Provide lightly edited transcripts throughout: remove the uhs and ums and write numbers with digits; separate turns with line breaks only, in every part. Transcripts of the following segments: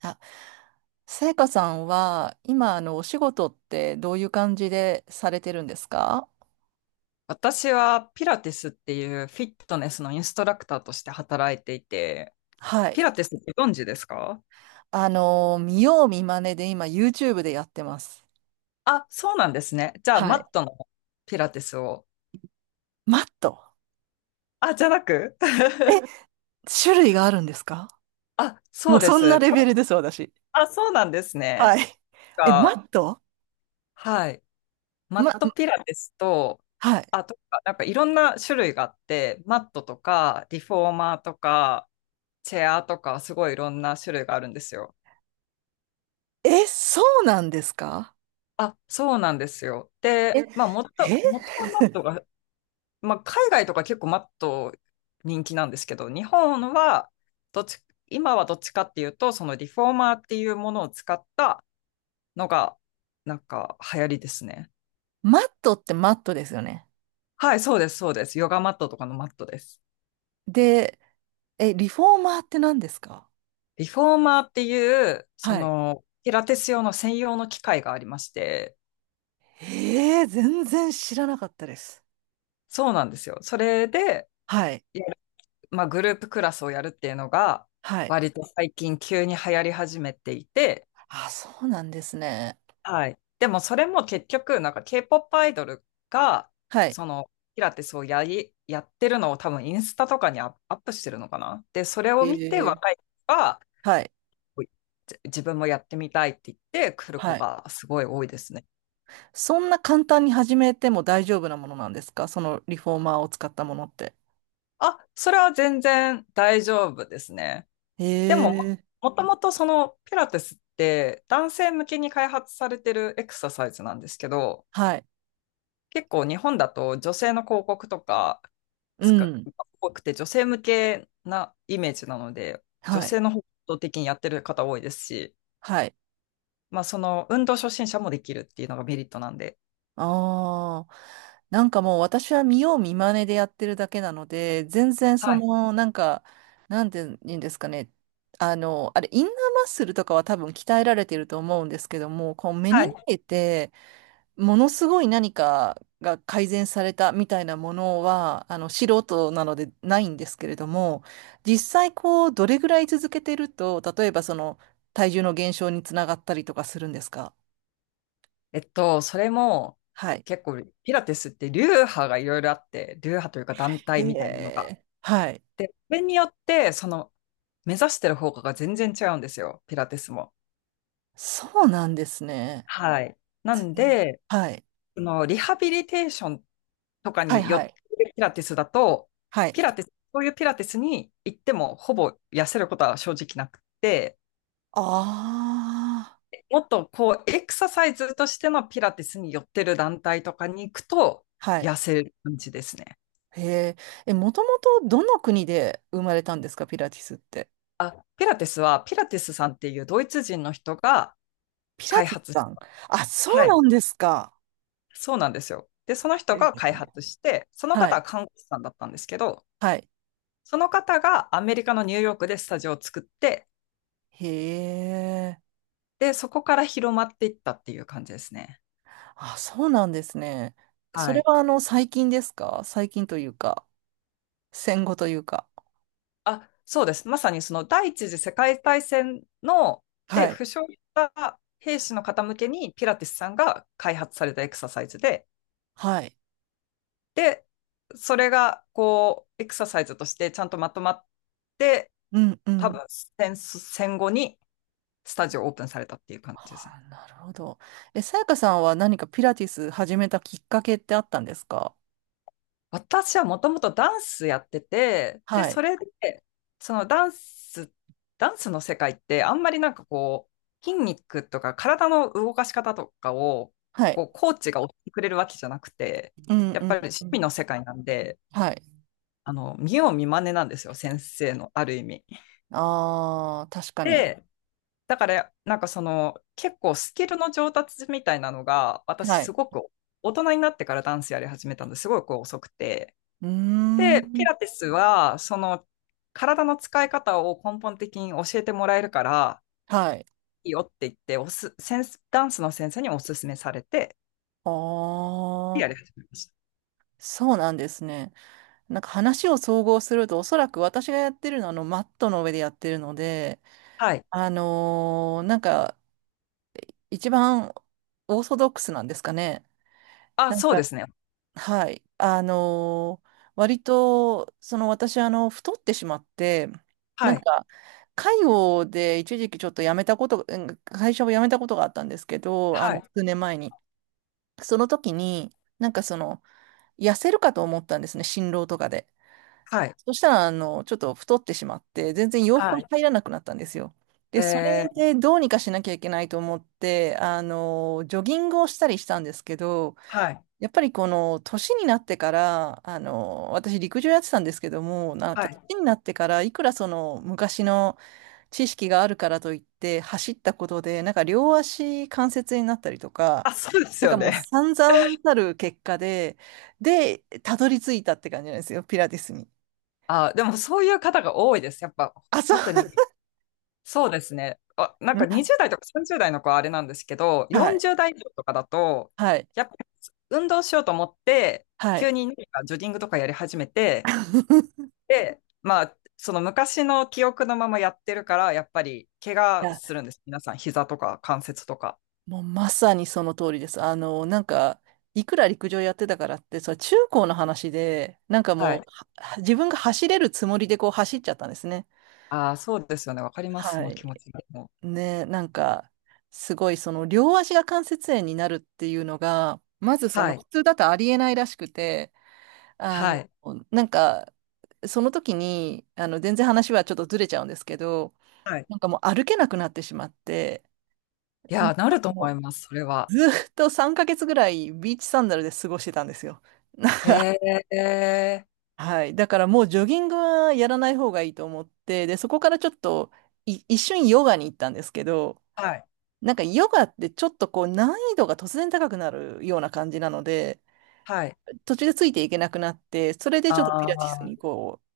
あ、さやかさんは、今、あの、お仕事ってどういう感じでされてるんですか？
私はピラティスっていうフィットネスのインストラクターとして働いていて、
は
ピ
い。
ラティスってご存知ですか？
あの、見よう見まねで今、YouTube でやってます。
あ、そうなんですね。じゃあ、
は
マ
い。
ットのピラティスを。
マット。
あ、じゃなく
え、種類があるんですか？
あ、そ
もう
うで
そんな
す。
レベルです、私。
あ、そうなんですね。
はい。え、マ
が、
ット。
はい。マッ
ま、
トピラティスと、
はい。
あとか、なんかいろんな種類があって、マットとか、リフォーマーとか、チェアとか、すごいいろんな種類があるんですよ。
え、そうなんですか？
あ、そうなんですよ。
え、
で、まあ、元、
え、
元はマットが、まあ、海外とか結構マット人気なんですけど、日本はどっち、今はどっちかっていうと、そのリフォーマーっていうものを使ったのが、なんか流行りですね。
マットってマットですよね。
はい、そうです、そうです。ヨガマットとかのマットです。
で、え、リフォーマーって何ですか？
リフォーマーっていう、そ
はい。
の、ピラティス用の専用の機械がありまして、
ええ全然知らなかったです。
そうなんですよ。それで、
はい。
やるまあ、グループクラスをやるっていうのが、
はい。
割と最近急に流行り始めていて、
あ、そうなんですね。
はい。でもそれも結局、なんか K-POP アイドルが、
はい。
その、ピラティスをやってるのを多分インスタとかにアップしてるのかな。で、それを見て
え
若
え。
い子が、
はい。
自分もやってみたいって言って来る子
はい。
がすごい多いですね。
そんな簡単に始めても大丈夫なものなんですか、そのリフォーマーを使ったものって。
あ、それは全然大丈夫ですね。
へ
でも、
え。
もともとそのピラティスって男性向けに開発されてるエクササイズなんですけど、
はい。
結構日本だと女性の広告とか、
う
つか
ん。
多くて、女性向けなイメージなので、女
はい。
性の方向的にやってる方多いですし、
はい。
まあ、その運動初心者もできるっていうのがメリットなんで。
ああ。なんかもう私は見よう見まねでやってるだけなので、全然そ
はい。
の、なんか、なんて言うんですかね。あの、あれ、インナーマッスルとかは多分鍛えられてると思うんですけども、こう目
は
に
い。
見えて、ものすごい何かが改善されたみたいなものは、あの、素人なのでないんですけれども、実際こう、どれぐらい続けてると、例えばその、体重の減少につながったりとかするんですか？
それも
はい。
結構、ピラティスって流派がいろいろあって、流派というか団
へ
体みたいなのが。
え。はい。
で、それによって、その目指してる方向が全然違うんですよ、ピラティスも。
そうなんですね。
はい。なんで、
はい。
そのリハビリテーションとか
はい、
に寄っ
は
て
い。
るピラティスだと、
はい。
ピラティス、そういうピラティスに行ってもほぼ痩せることは正直なくて、
ああ。
もっとこうエクササイズとしてのピラティスに寄ってる団体とかに行くと
はい。
痩せる感じですね。
へえ。え、もともとどの国で生まれたんですか、ピラティスって。
あ、ピラティスはピラティスさんっていうドイツ人の人が
ピラ
開
ティス
発し
さん。
た。
あ、そ
は
う
い、
なんですか。
そうなんですよ。で、その人
へ
が開
え。
発して、その
は
方
い。
は看護師さんだったんですけど、
はい。
その方がアメリカのニューヨークでスタジオを作って、
へえ。
で、そこから広まっていったっていう感じですね。
あ、そうなんですね。そ
は
れ
い。
はあの、最近ですか？最近というか、戦後というか。
あ、そうです。まさにその第一次世界大戦の、
は
で、
い。
負傷した兵士の方向けにピラティスさんが開発されたエクササイズで、
はい。
で、それがこう、エクササイズとしてちゃんとまとまって、
うんう
多
ん。
分戦後にスタジオをオープンされたっていう感じですね。
あ、なるほど。え、さやかさんは何かピラティス始めたきっかけってあったんですか？
私はもともとダンスやってて、で、
は
そ
い。
れで、そのダンス、ダンスの世界ってあんまりなんかこう、筋肉とか体の動かし方とかを、
はい。
こう、コーチが教えてくれるわけじゃなくて、
うん
や
う
っぱ
ん
り
う
趣味
ん。
の世界なんで、
はい。
見よう見まねなんですよ、先生の、ある意味。
ああ、確かに。
で、だから、なんかその、結構スキルの上達みたいなのが、私
はい。
すごく大人になってからダンスやり始めたんですごいこう遅くて、
うー
で、ピ
ん。
ラティスは、その、体の使い方を根本的に教えてもらえるから、
はい。
いいよって言って、ダンスの先生にお勧めされて、
あ
や
あ、
り始めまし
そうなんですね。なんか話を総合すると、おそらく私がやってるのはあのマットの上でやってるので、
た。はい。
あのーなんか一番オーソドックスなんですかね。
あ、
なん
そうで
か、
すね。
はい。あのー割と、その私あの太ってしまって、なん
はい。
か介護で一時期ちょっと辞めたこと、うん会社を辞めたことがあったんですけど、あ
は
の
い。
数年前に。その時に、なんかその痩せるかと思ったんですね、心労とかで。
はい。
そしたら、あの、ちょっと太ってしまって、全然洋服
は
が
い。
入らなくなったんですよ。で、そ
え
れ
ー、
でどうにかしなきゃいけないと思って、あの、ジョギングをしたりしたんですけど、
はい。
やっぱりこの、年になってから、あの、私陸上やってたんですけども、なん
は
か年
い。
になってから、いくらその、昔の知識があるからといって、走ったことで、なんか両足関節になったりとか、
あ、そうです
なんか
よ
もう
ね。
散々たる結果で、で、たどり着いたって感じなんですよ、ピラティスに。
あ、でもそういう方が多いです。やっぱ、
あ、そう。
特にそうですね。あ、なんか 20代とか30代の子はあれなんですけど、
はい、
40代以上とかだと、
はい、
やっぱり運動しようと思って、
は
急
い。
に何かジョギングとかやり始めて、で、まあ、その昔の記憶のままやってるから、やっぱり怪
い
我
や、
するんです。皆さん、膝とか関節とか。
もうまさにその通りです。あの、なんか、いくら陸上やってたからって、それ中高の話で、なんか
は
も
い。
う、自分が走れるつもりでこう走っちゃったんですね。
ああ、そうですよね。わかります。そ
は
の気持
い。
ちがも
ね、なんか、すごいその両足が関節炎になるっていうのが、まず
う。
そ
は
の
い。
普通だとありえないらしくて、あ
は
の、
い。
なんか、その時に、あの、全然話はちょっとずれちゃうんですけど、
はい。
なんかもう歩けなくなってしまって、
い
な
や
ん
ー、
か
なると思い
も
ます。それ
う
は。
ずーっと3ヶ月ぐらいビーチサンダルで過ごしてたんですよ。
へ えー。
はい。だからもうジョギングはやらない方がいいと思って、で、そこからちょっと一瞬ヨガに行ったんですけど、
はい。
なんかヨガってちょっとこう難易度が突然高くなるような感じなので、
はい。
途中でついていけなくなって、それでち
あ
ょっとピラティスに
あ。
こう、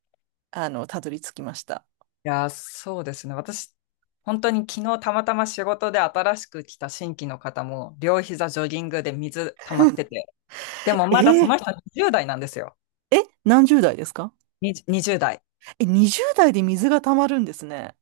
あの、たどり着きました。
いやー、そうですね。私、本当に昨日たまたま仕事で新しく来た新規の方も、両膝ジョギングで水溜まってて、でも
え
まだその
ー、
人20代なんですよ。
え、何十代ですか？
20代。
え、20代で水が溜まるんですね。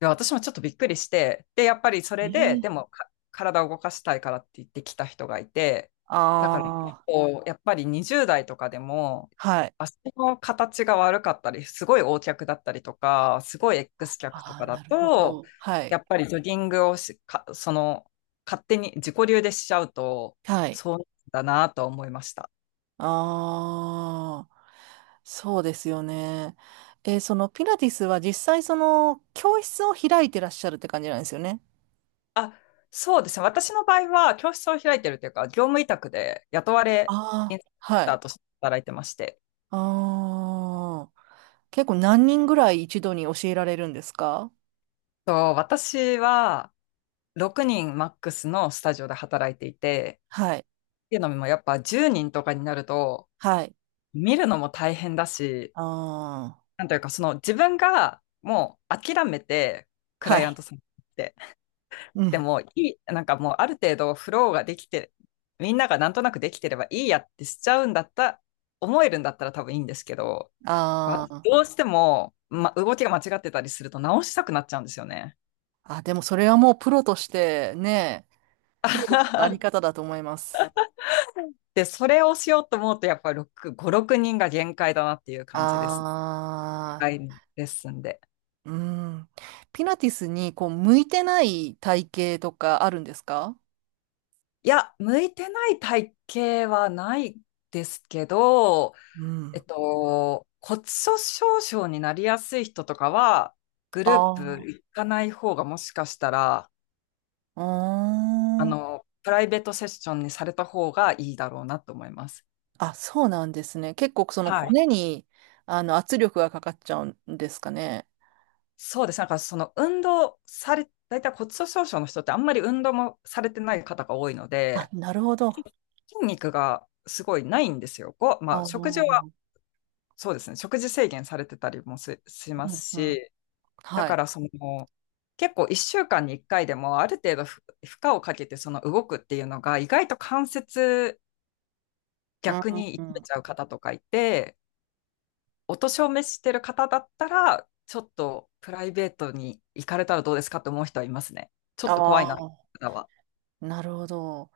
や、私もちょっとびっくりして、で、やっぱりそれで、で
ええ。
も体を動かしたいからって言ってきた人がいて、だから結
あ
構、やっぱり20代とかでも、
あ、はい。
足の形が悪かったり、すごい O 脚だったりとか、すごい X 脚と
あ
か
あ、
だ
なるほ
と、
ど。はい。
やっぱりジョギングをし、か、その、勝手に自己流でしちゃうと、
はい。
そうだなと思いました。
ああ、そうですよね。えーそのピラティスは実際その教室を開いてらっしゃるって感じなんですよね。
そうですね。私の場合は、教室を開いてるというか、業務委託で雇われイ
ああ、
ンストラク
は
タ
い。
ーとして働いてまして、
ああ、結構何人ぐらい一度に教えられるんですか？
私は6人マックスのスタジオで働いていて、
はい。
っていうのもやっぱ10人とかになると
はい。
見るのも大変だし、
ああ、
なんというかその自分がもう諦めてク
は
ライアン
い。
トさんに行って、
う
で
ん。
もいい、なんかもうある程度フローができて、みんながなんとなくできてればいいやってしちゃうんだった、思えるんだったら多分いいんですけど、まあ
あー。
どうしても、動きが間違ってたりすると直したくなっちゃうんですよね。
あ、でもそれはもうプロとしてね、プロとしてのあり 方だと思います。
で、それをしようと思うと、やっぱり6、5、6人が限界だなっていう感じです。
あ
はい。
あ、
レッスンで。
うん。ピラティスにこう向いてない体型とかあるんですか？
いや、向いてない体型はないですけど、
うん。
骨粗鬆症になりやすい人とかは、グ
あ
ループ
あ。
行かない方がもしかしたら、
あーん。
プライベートセッションにされた方がいいだろうなと思います。
あ、そうなんですね。結構その
はい。
骨にあの圧力がかかっちゃうんですかね。
そうです。なんかその運動され、大体骨粗鬆症の人ってあんまり運動もされてない方が多いの
あ、
で、
なるほど。あ
筋肉がすごいないんですよ。ま
あ。
あ、食事は、
う
そうですね、食事制限されてたりもしま
ん
す
うん。
し、だ
は
か
い。
らその、結構1週間に1回でもある程度負荷をかけてその動くっていうのが意外と関節
うん
逆に
う
痛
んう
め
ん。
ちゃう方とかいて、お年を召してる方だったら、ちょっとプライベートに行かれたらどうですかって思う人はいますね。ちょっと怖
あ
いな、
あ、
方は。
なるほど。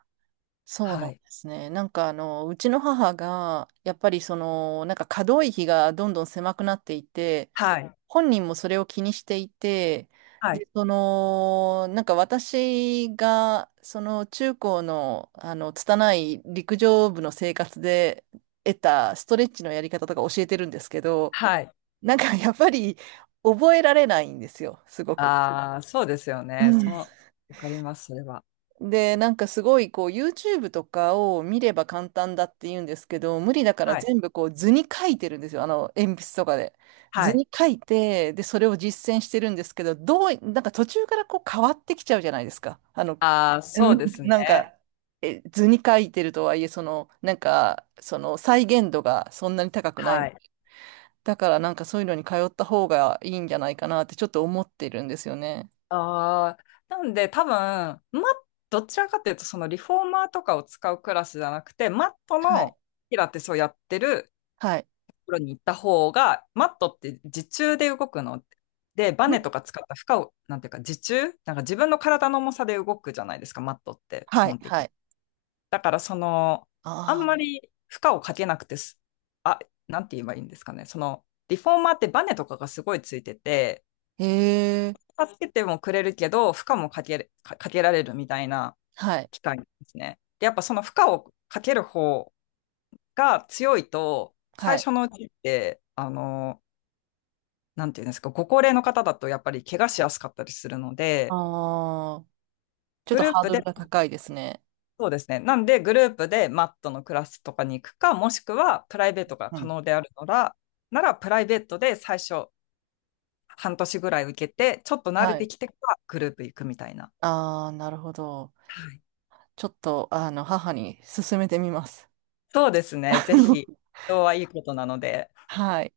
そうな
は
んで
い。
すね。なんかあの、うちの母が、やっぱりその、なんか可動域がどんどん狭くなっていて、
はい。
本人もそれを気にしていて、
はい。
で、その、なんか私が、その中高の、あの、拙い陸上部の生活で得たストレッチのやり方とか教えてるんですけど、
はい。
なんかやっぱり覚えられないんですよ、すごく。
ああ、そうですよ
う
ね。
ん。
わかります、それは。
で、なんかすごいこう YouTube とかを見れば簡単だって言うんですけど、無理だから
はい。
全部こう図に書いてるんですよ。あの鉛筆とかで。
は
図
い。
に書いて、で、それを実践してるんですけど、どう、なんか途中からこう変わってきちゃうじゃないですか。あの、
ああ、
う
そ
ん。
うですね。
なんか、え、図に書いてるとはいえ、その、なんか、その再現度がそんなに高くな
は
い。
い。
だからなんかそういうのに通った方がいいんじゃないかなってちょっと思ってるんですよね。
ああ、なんで多分、ま、どちらかというと、そのリフォーマーとかを使うクラスじゃなくて、マット
は
の
い。
ピラティスをやってる
はい。
ところに行った方が、マットって自重で動くの。で、バ
ん。
ネとか使った負荷を、なんていうか、自重なんか自分の体の重さで動くじゃないですか、マットって基
はい。
本的
は
に。
い。
だからその、あん
あ
ま
あ。
り負荷をかけなくてあ、なんて言えばいいんですかね。その、リフォーマーってバネとかがすごいついてて、
へえ。
助けてもくれるけど、負荷もかけられるみたいな
はい。
機械なんですね。で、やっぱその負荷をかける方が強いと、
は
最
い。
初のうちって、なんていうんですか、ご高齢の方だとやっぱり怪我しやすかったりするので、
ああ、ちょっ
グ
と
ルー
ハー
プ
ドル
で
が高いですね。
そうですね。なんで、グループでマットのクラスとかに行くか、もしくはプライベートが
う
可
ん。
能であるなら、プライベートで最初半年ぐらい受けて、ちょっと慣れ
は
て
い。
きてからグループ行くみたいな。
ああ、なるほど。
はい。
ちょっと、あの、母に勧めてみます。
そうですね。ぜひ、人はいいことなので。
はい。